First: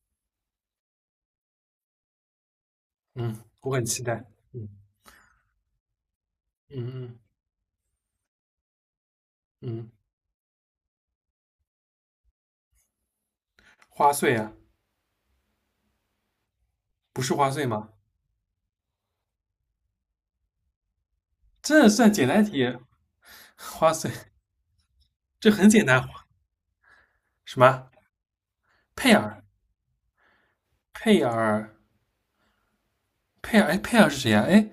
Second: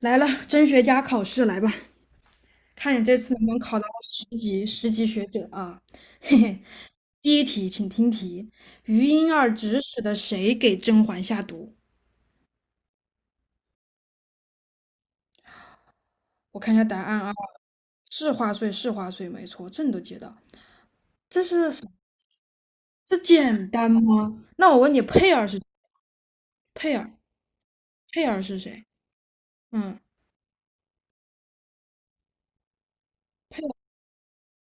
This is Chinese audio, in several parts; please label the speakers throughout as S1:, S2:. S1: 来了，真学家考试来吧，看你这次
S2: 嗯，
S1: 能不能
S2: 我
S1: 考
S2: 很
S1: 到
S2: 期待。
S1: 十级
S2: 嗯
S1: 十级学者啊！嘿嘿，
S2: 嗯嗯
S1: 第一题，请听题：余莺儿指
S2: 嗯，
S1: 使的谁给甄嬛下毒？
S2: 花穗啊，
S1: 我看一下答案
S2: 不
S1: 啊，
S2: 是花穗吗？
S1: 是花穗，是花穗，没错，这你都接到。这是什
S2: 这算简单题，
S1: 这简单
S2: 花穗
S1: 吗？那我问你，
S2: 这很简单。
S1: 佩儿，
S2: 什么？
S1: 佩儿是谁？
S2: 佩尔？
S1: 嗯，
S2: 佩尔？佩尔？哎，
S1: 佩。
S2: 佩尔是谁呀、哎，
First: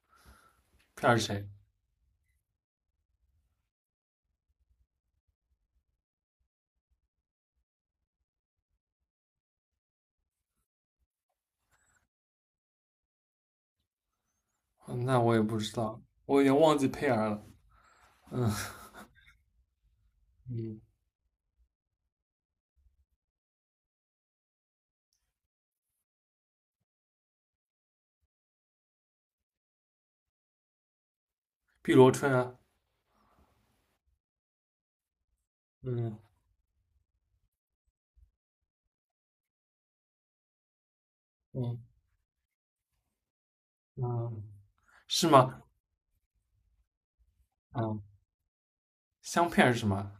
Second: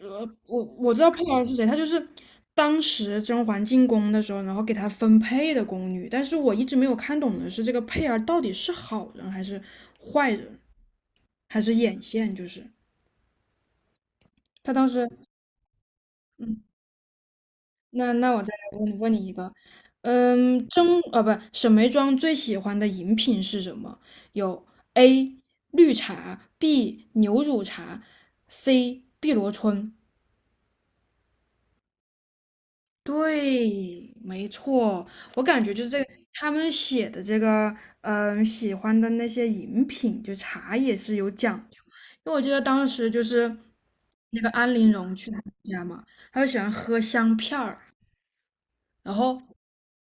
S1: 我知
S2: 佩
S1: 道
S2: 尔
S1: 佩
S2: 是
S1: 儿
S2: 谁？
S1: 是谁，她就是当时甄嬛进宫的时候，然后给她分配的宫女。但是我一直没有看懂的是，这个佩儿到底是好人还是坏人，还是眼线？就是她当
S2: 嗯
S1: 时，
S2: 那我也不知道，我有点
S1: 嗯，
S2: 忘记佩尔了。
S1: 那我再
S2: 嗯
S1: 来问问你一个，嗯，
S2: 嗯，
S1: 甄不，沈眉庄最喜欢的饮品是什么？有 A 绿茶，B 牛乳茶，C 碧螺春。
S2: 碧螺春啊，
S1: 对，没错，我感觉就是这个，
S2: 嗯
S1: 他们写的这个，喜欢的那些饮品，就茶也是有讲
S2: 嗯
S1: 究。因为我记得当时就是那
S2: 嗯，
S1: 个安陵容
S2: 是
S1: 去他们
S2: 吗？
S1: 家嘛，他就喜欢喝香片儿，
S2: 嗯，
S1: 然后
S2: 香佩尔是什么？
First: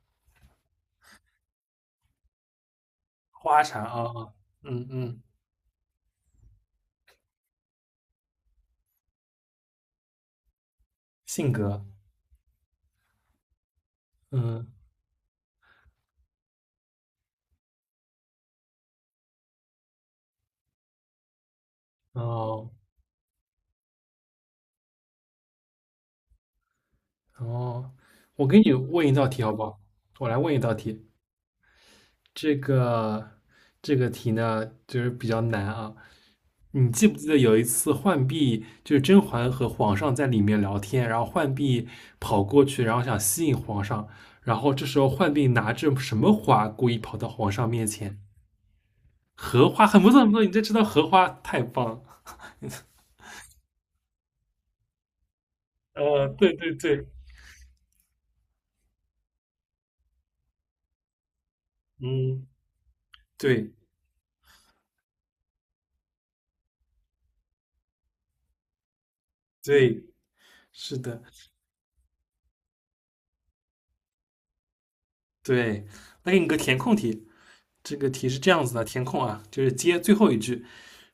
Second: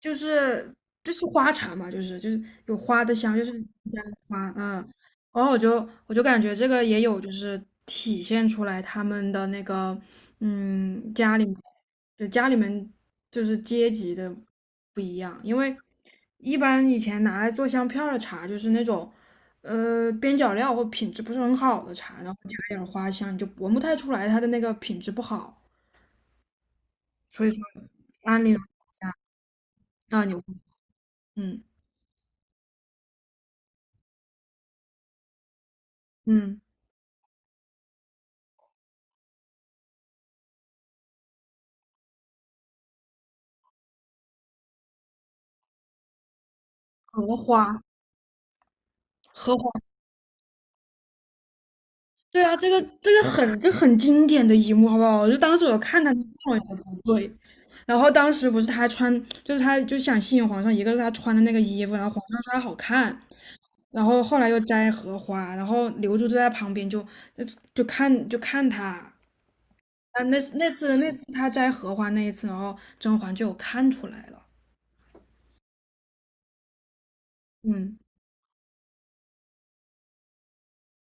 S1: 就是就是花茶嘛，就是有花的香，就是
S2: 花茶啊
S1: 加了
S2: 啊，
S1: 花，嗯，
S2: 嗯嗯，
S1: 然后我就感觉这个也有就是体现出来他们的那个嗯家里
S2: 性
S1: 面
S2: 格，
S1: 家里面就是阶级的
S2: 嗯
S1: 不一样，因为一般以前拿来做香片儿的茶就是那种边角料或品质不是很好的茶，然后加
S2: 哦。
S1: 点儿花香，你就闻不太出来它的那个品质不好，所以说
S2: 哦，
S1: 安
S2: 我
S1: 利
S2: 给你问一道题好不好？
S1: 啊
S2: 我
S1: 你
S2: 来问一道题，
S1: 嗯
S2: 这个这个题呢，就是比较难啊。
S1: 嗯
S2: 你记不记得有一次浣碧就是甄嬛和皇上在里面聊天，然后浣碧跑过去，然后想吸引皇上，然后这时候浣碧拿着什么花故意跑到
S1: 荷
S2: 皇上
S1: 花。
S2: 面前？
S1: 荷
S2: 荷
S1: 花，
S2: 花，很不错，很不错，你这知道荷花太棒了。
S1: 对啊，这个 这个很很经典的一幕，好不好？就当时我看他那
S2: 对
S1: 我也觉
S2: 对
S1: 得不
S2: 对，
S1: 对，然后当时不是他穿，就是他就想吸引皇上，一个是他穿的那个衣服，然后皇上
S2: 嗯，
S1: 说他好看，
S2: 对
S1: 然后后来又摘荷花，然后刘珠就在旁边就看他啊，
S2: 对，
S1: 那那次
S2: 是
S1: 那
S2: 的，
S1: 次他摘荷花那一次，然后甄嬛就有看出来了，
S2: 对。那给你个填空题，这
S1: 嗯
S2: 个题是这样子的，填空啊，就是接最后一句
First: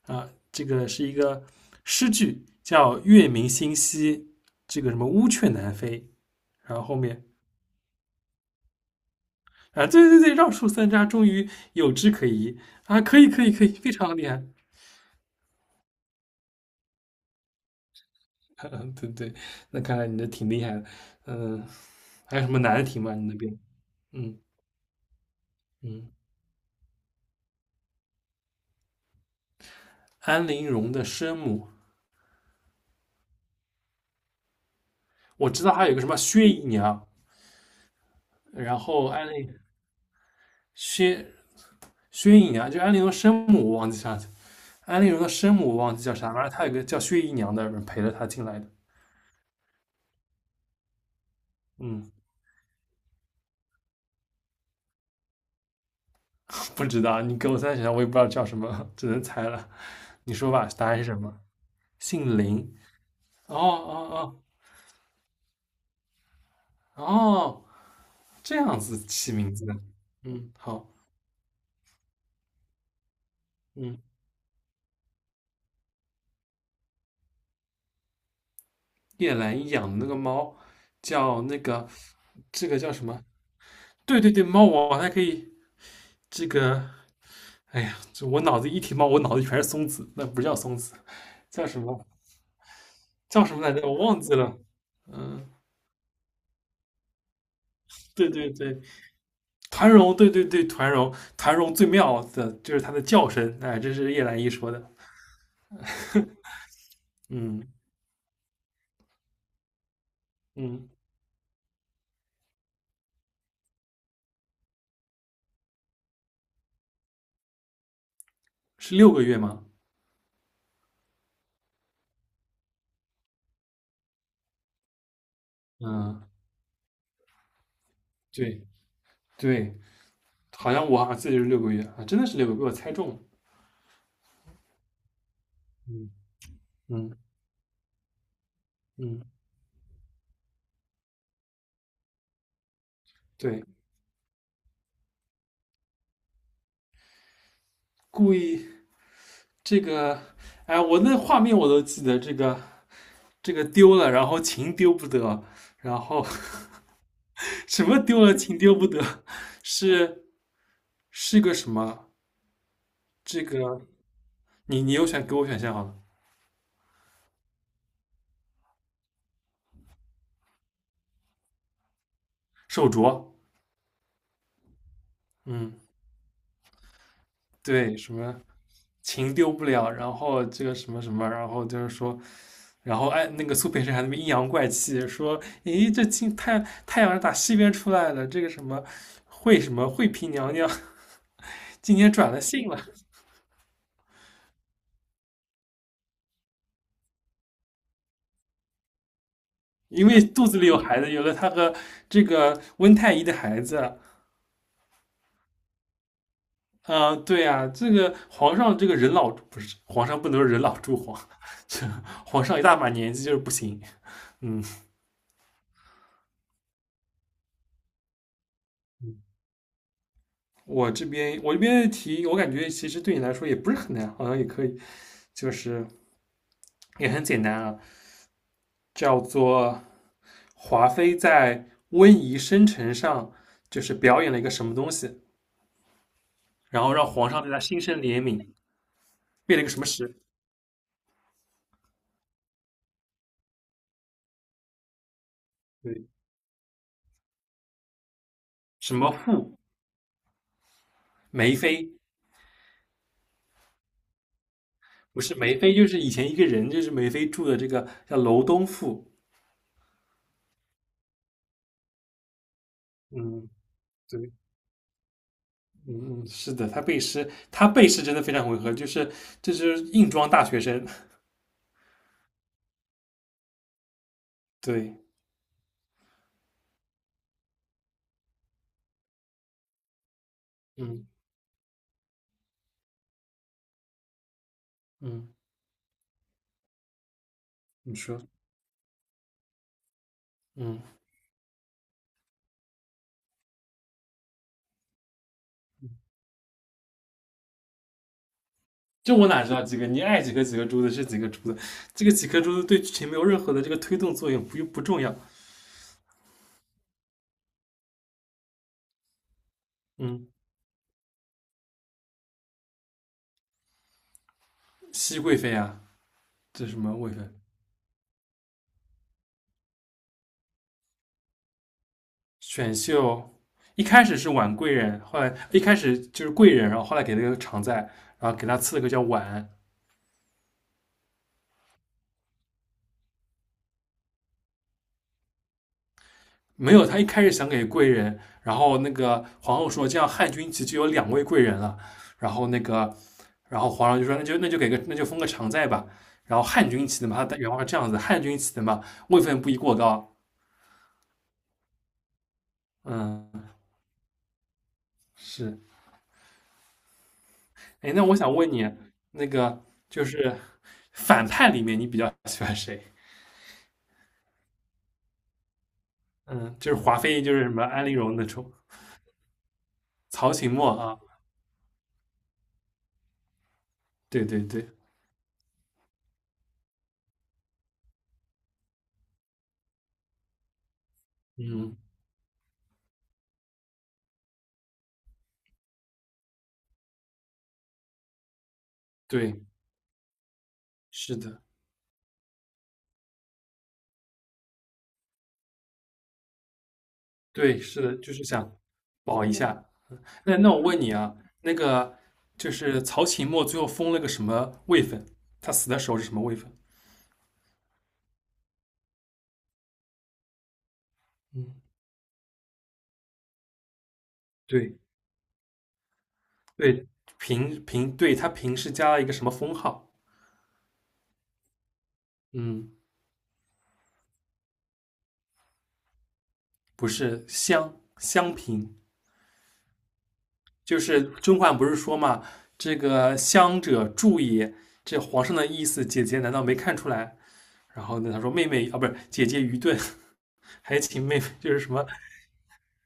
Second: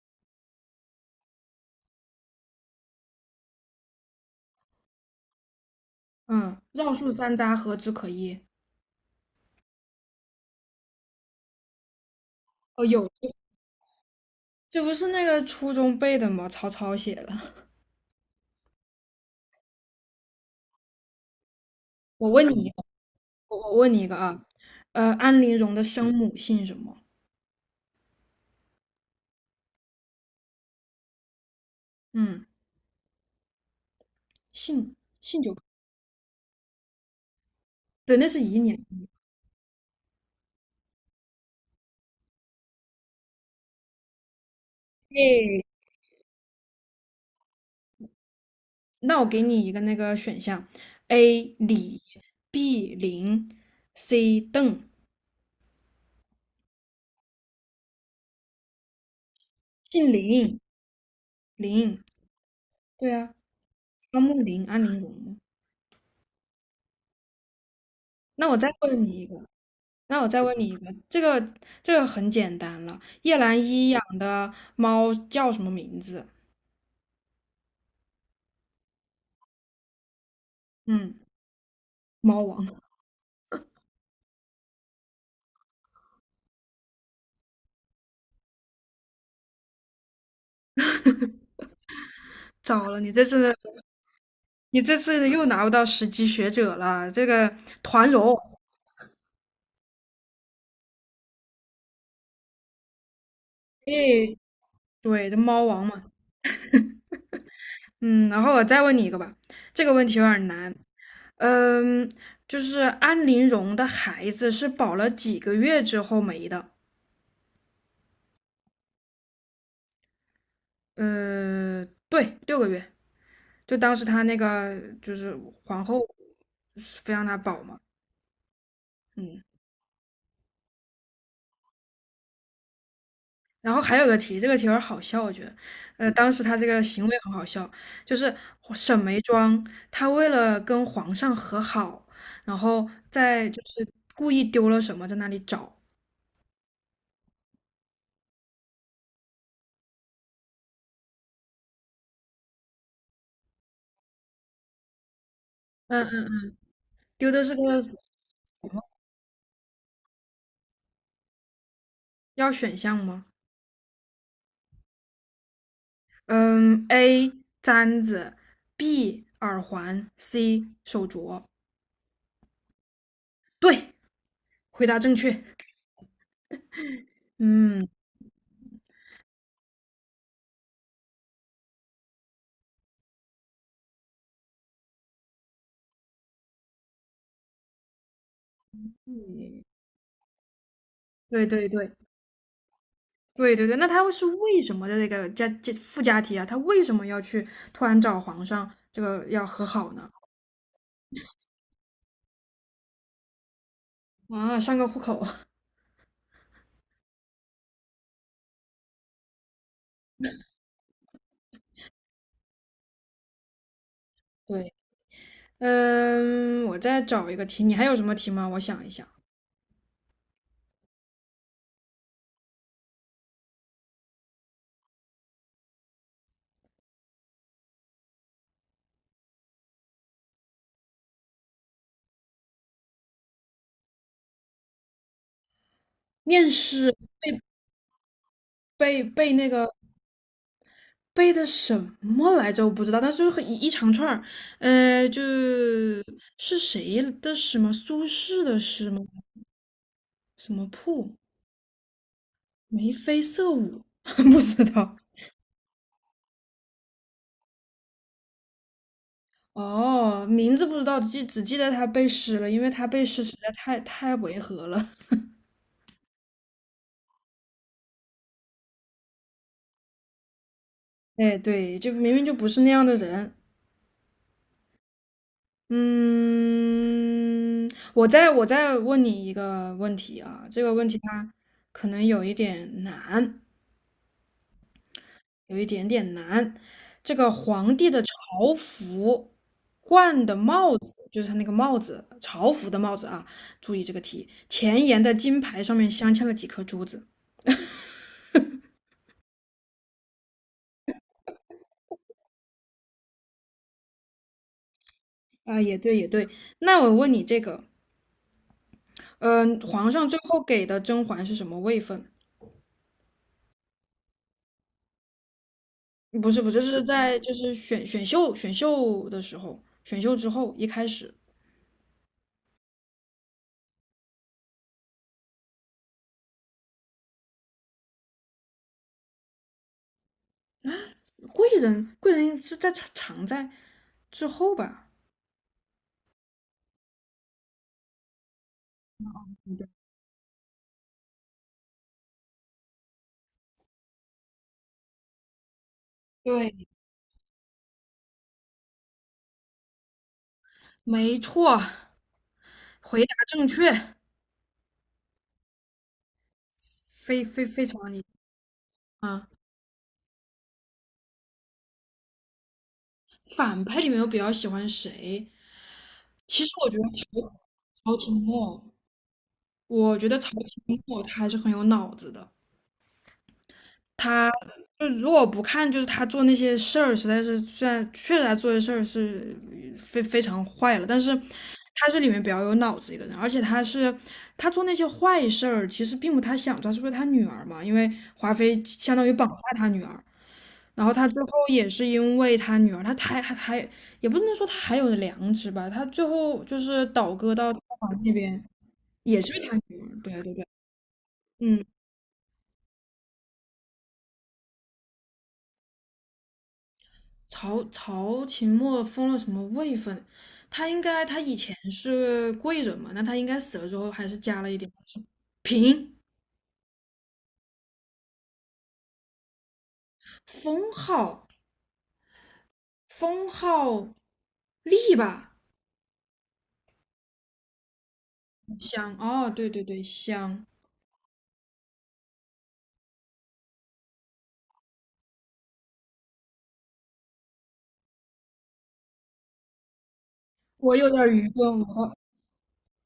S2: 啊，这个是一个诗句，叫“月明星稀，这个什么乌鹊南飞”，
S1: 嗯，
S2: 然后
S1: 绕
S2: 后
S1: 树
S2: 面
S1: 三匝何枝可依？
S2: 啊，对对对，绕树三匝，终于有枝可依
S1: 哦，
S2: 啊，
S1: 有，
S2: 可以可以可以，非常厉害，
S1: 这不是那个初中背的吗？曹操写的，
S2: 对对，那看来你这挺厉害的，嗯，
S1: 我
S2: 还有
S1: 问
S2: 什么
S1: 你。
S2: 难的题吗？你那
S1: 我
S2: 边？
S1: 我问你一个
S2: 嗯
S1: 啊，安陵容的
S2: 嗯，
S1: 生母姓什么？
S2: 安陵容的生母，
S1: 嗯，姓姓
S2: 我
S1: 就
S2: 知道还有一个什么薛姨娘，
S1: 对，那是姨娘。
S2: 然后安陵薛薛姨娘，就安陵容生母，我忘记啥去安陵容的生
S1: 诶，
S2: 母我忘记叫啥，反正她有个叫薛姨娘的人陪着她进来的。
S1: 那我给你一个那个选项：A 李
S2: 嗯，
S1: ，B 林，C 邓，
S2: 不知道，你给我三想想，我也不知道叫什么，只能猜了。
S1: 姓
S2: 你说
S1: 林
S2: 吧，答案是什么？
S1: 林。
S2: 姓林。
S1: 对啊，
S2: 哦
S1: 双
S2: 哦
S1: 木林，安陵容嘛
S2: 哦哦，
S1: 那
S2: 这
S1: 我再
S2: 样子
S1: 问你一
S2: 起
S1: 个，
S2: 名字的。
S1: 那我再
S2: 嗯，
S1: 问你一
S2: 好。
S1: 个，这个很简单了。叶澜依
S2: 嗯，
S1: 养的猫叫什么名字？
S2: 叶澜依养的那个猫
S1: 嗯，
S2: 叫那个，
S1: 猫王。
S2: 这个叫什么？对对对，猫王还可以这个。哎呀，这我脑子一提猫，我脑子全是松子，那不叫松子，叫什么？
S1: 糟了，你这
S2: 叫什
S1: 是。
S2: 么来着？我忘记了。
S1: 你这次又
S2: 嗯。
S1: 拿不到十级学者了，这个团
S2: 对
S1: 荣，
S2: 对对，团荣，对对对，团荣，团荣最妙的就是它的叫声，哎，这是叶
S1: 哎，
S2: 澜依说的，
S1: 对，这猫王嘛，
S2: 嗯
S1: 嗯，然后我再问你一个吧，这个问题有点难，
S2: 嗯，
S1: 嗯，就是安陵容的孩子是保了几个月之后没的？
S2: 是六个月吗？
S1: 对，6个月，就当时她那个就是皇后
S2: 嗯，
S1: 非让她保嘛，
S2: 对
S1: 嗯。
S2: 对，我好像记得是六个月啊，真的是六个月，被我猜中了，
S1: 然后还有个题，这个题有点好笑，我觉得，
S2: 嗯
S1: 当时他这个行
S2: 嗯
S1: 为很好笑，就是沈眉
S2: 嗯，
S1: 庄，她为了跟皇上和好，然后在就
S2: 对，
S1: 是故意丢了什么，在那里找，
S2: 故意这个，哎，我那画面我都记得，这个丢了，然后琴丢不得，然
S1: 嗯
S2: 后
S1: 嗯，丢的是 个
S2: 什
S1: 什
S2: 么丢了琴丢
S1: 么？
S2: 不得，是是个什么？
S1: 要选项吗？
S2: 这个你有选给我选项好了。
S1: 嗯，A 簪子，B 耳环，C 手镯。
S2: 手镯，
S1: 对，回答正确。
S2: 嗯
S1: 嗯
S2: 对，什么情丢不了，然后这个什么什么，然后就是说，然后哎，那个苏培盛还在那边阴阳怪气说，咦，这今太阳是打西边出来了，这个什么
S1: 嗯，
S2: 惠嫔娘娘
S1: 对对对，
S2: 今天转了性了，
S1: 对对对，那他是为什么的这个附加题啊？他为什么要去突然找皇上这个要和好
S2: 因
S1: 呢？
S2: 为肚子里有孩子，有了她和这个温太医的孩子，
S1: 啊，上个户口。
S2: 啊、对啊，这个皇上这个人老不是皇上不能人老珠黄，这皇上一大把年纪就是不行，嗯
S1: 对，嗯，我再找一个题，你还有什么题吗？我想一想，
S2: 我这边的题，我感觉其实对你来说也不是很难，好像也可以，就是也很简单啊，叫做华妃在温宜生辰上就是表演了一个什么东西，
S1: 念
S2: 然后
S1: 诗
S2: 让皇上对她心生怜悯，
S1: 背背那
S2: 背了一个
S1: 个
S2: 什么诗？
S1: 背的什么来着？我不知道，但是很一长串儿，就
S2: 对，
S1: 是谁的诗吗？苏轼的诗
S2: 什
S1: 吗？
S2: 么赋？
S1: 什么瀑？
S2: 梅妃
S1: 眉飞色舞？不知道。
S2: 不是梅妃，就是以前一个人，就是梅妃住的这个叫楼东赋。
S1: 哦，名字不知道，只记得他背诗了，因为他背诗实
S2: 嗯，
S1: 在太
S2: 对，
S1: 违和了。
S2: 嗯嗯，是的，他背诗，他背诗真的非常违和，就是这就是硬装大学生。
S1: 哎，对，就明明就不是那样的人。
S2: 对，
S1: 嗯，我再问你一个问题啊，这个问题
S2: 嗯
S1: 它可能有一点难，
S2: 嗯。
S1: 有一点点难。这个皇帝
S2: 你
S1: 的
S2: 说，
S1: 朝服冠的帽
S2: 嗯，
S1: 子，就是他那个帽子，朝服的帽子啊，注意这个题，前沿的金牌上面镶嵌了几颗珠子。
S2: 这我哪知道几个？你爱几个几个珠子是几个珠子，这个几颗珠子对剧情没有任何的这个推动作用，不重要。
S1: 啊，也对，也对。那我问你这个，嗯、皇上最
S2: 嗯，
S1: 后给的甄嬛是什么位分？
S2: 熹贵妃啊，
S1: 不是，不是，
S2: 这是什
S1: 是
S2: 么贵
S1: 在
S2: 妃？
S1: 就是选秀的时候，选秀之后一开始，
S2: 选秀一开始是婉贵人，后来一开始就是贵人，然后后来给了个常在，然后给他赐了个叫婉，
S1: 贵人贵人是在常在之后吧？
S2: 没有，他一开始想给贵人，然后那个皇后说这样汉军旗就有两位贵人了，然后那个，然后皇上就说那就封个常在吧。然后
S1: 对，
S2: 汉军旗的嘛，他原话是这样子，汉军旗的嘛，位分不宜过高。
S1: 没错，回答正
S2: 嗯，
S1: 确，
S2: 是。
S1: 非常
S2: 哎，
S1: 你
S2: 那我想问你，那
S1: 啊！
S2: 个就是反派里面你比较喜欢谁？
S1: 反派里面我比较喜欢谁？其实
S2: 嗯，
S1: 我
S2: 就
S1: 觉
S2: 是
S1: 得
S2: 华妃，就
S1: 曹
S2: 是什么安陵
S1: 曹廷
S2: 容那种，
S1: 墨，我觉得曹
S2: 曹琴墨
S1: 廷
S2: 啊，
S1: 墨他还是很有脑子的。
S2: 对
S1: 他
S2: 对对，
S1: 就如果不看，就是他做那些事儿，实在是虽然确实他做的事儿是非常坏了，但是
S2: 嗯，
S1: 他是里面比较有脑子一个人，而且他做那些坏事儿，其实并不他想做，是不是他女儿嘛？因为华妃相当于绑架
S2: 对，
S1: 他女儿，然后他
S2: 是
S1: 最后
S2: 的，
S1: 也是因为他女儿，他还也不能说他还有良知吧，他最后就是倒戈到朝
S2: 对，是的，
S1: 皇那
S2: 就是
S1: 边，
S2: 想
S1: 也
S2: 保
S1: 是
S2: 一
S1: 因为他
S2: 下。
S1: 女儿，对对
S2: 那
S1: 对，
S2: 那我问你啊，那
S1: 嗯。
S2: 个就是曹琴墨最后封了个什么位分？他死的时候是什么位分？
S1: 曹琴墨封了什么位分？他应该他以
S2: 嗯，
S1: 前是贵人嘛，那他应该死了之后还是加了一点
S2: 对
S1: 是嫔
S2: 对，嫔嫔，对他嫔是加了一个什么封号？
S1: 封号
S2: 嗯，
S1: 封号立吧？
S2: 不是襄嫔，
S1: 香哦，对对对，香。
S2: 就是甄嬛不是说嘛，这个襄者助也，这皇上的意思，姐姐难道没看出来？然后呢，他说妹妹啊，不是姐姐愚钝，
S1: 我
S2: 还
S1: 有点
S2: 请
S1: 儿
S2: 妹妹
S1: 愚
S2: 就是
S1: 钝，
S2: 什么，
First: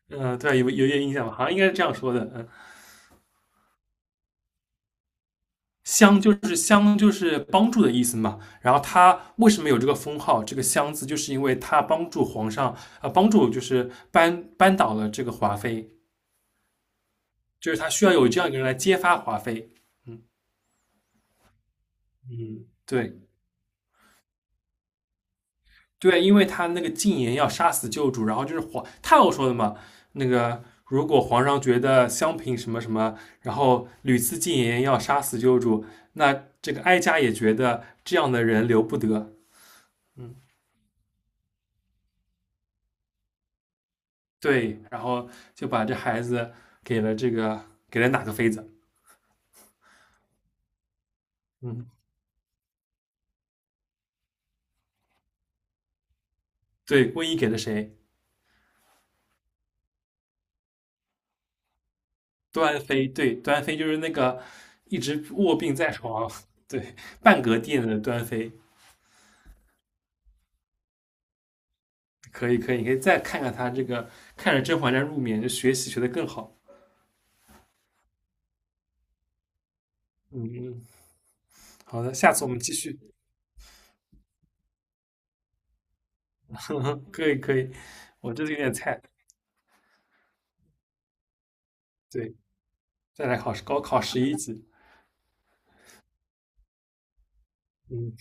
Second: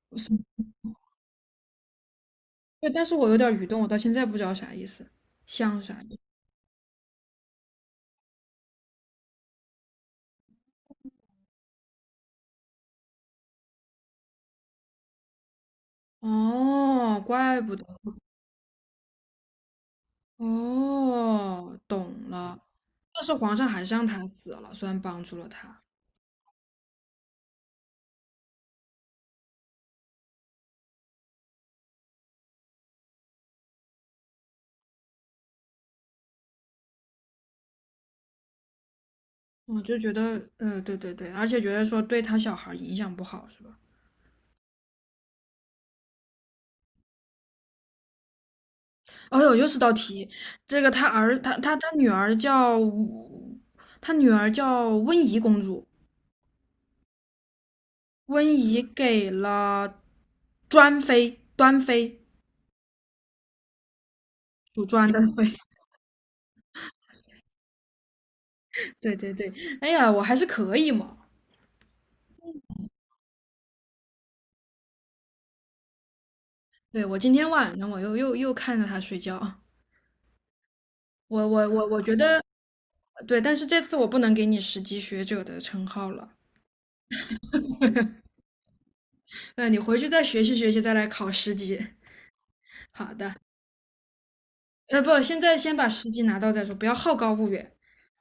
S1: 我是？
S2: 嗯、对吧有点印象吧？好像应该是这样说的，嗯。
S1: 对，但是我有点儿愚钝，我到现在不知道啥意思，香是啥意思？
S2: 相就是帮助的意思嘛。然后他为什么有这个封号？这个相字，就是因为他帮助皇上啊帮助就是扳倒了这个华妃，
S1: 哦，怪
S2: 就
S1: 不
S2: 是
S1: 得，
S2: 他需要有这样一个人来揭发华妃。
S1: 哦，懂了。
S2: 嗯，对
S1: 但是皇上还是让他死了，虽然帮助了他。
S2: 对，因为他那个禁言要杀死旧主，然后就是皇太后说的嘛，那个。如果皇上觉得襄平什么什么，然后屡次进言要杀死旧主，那这个哀家也觉得这样的人留不得。
S1: 我就觉
S2: 嗯，
S1: 得，对对对，而且觉得说对他小孩影响不好，是吧？
S2: 对，然后就把这孩子给了这个给了哪个妃子？
S1: 哎呦，又是道题，这个他儿，他他
S2: 嗯，
S1: 他女儿叫，他女儿叫温宜公主，
S2: 对，温宜给了谁？
S1: 温宜给了专妃，端妃，
S2: 端妃，对，端妃就是那个
S1: 主
S2: 一
S1: 专的
S2: 直
S1: 妃，
S2: 卧病在床，对，半格殿的端妃。
S1: 对对对，哎呀，我还是可以嘛。
S2: 可以，可以，你可以再看看他这个，看着《甄嬛传》入眠，就学习学得更好。
S1: 对，我今天晚上我又看着他睡觉，
S2: 嗯嗯，
S1: 我
S2: 好的，
S1: 觉
S2: 下
S1: 得
S2: 次我们继续。
S1: 对，但是这次我不能给你十级学者的称号了，
S2: 可以，可以，我这里有点菜，
S1: 那你回去再学习学习，再来考十级。
S2: 对，
S1: 好
S2: 再
S1: 的。
S2: 来考试，高考11级。
S1: 不，现在先把十级拿到再说，不要好高骛远。
S2: 嗯，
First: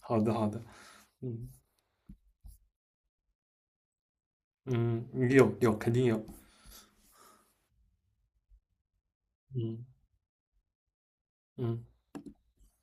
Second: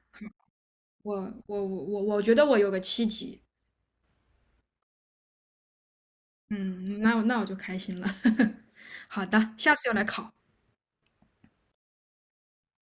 S2: 好的，好的，
S1: 我
S2: 嗯
S1: 我觉得我有个7级，
S2: 嗯，有有，肯定有。
S1: 嗯，那我就开心了。好的，下
S2: 嗯
S1: 次又来考。
S2: 嗯。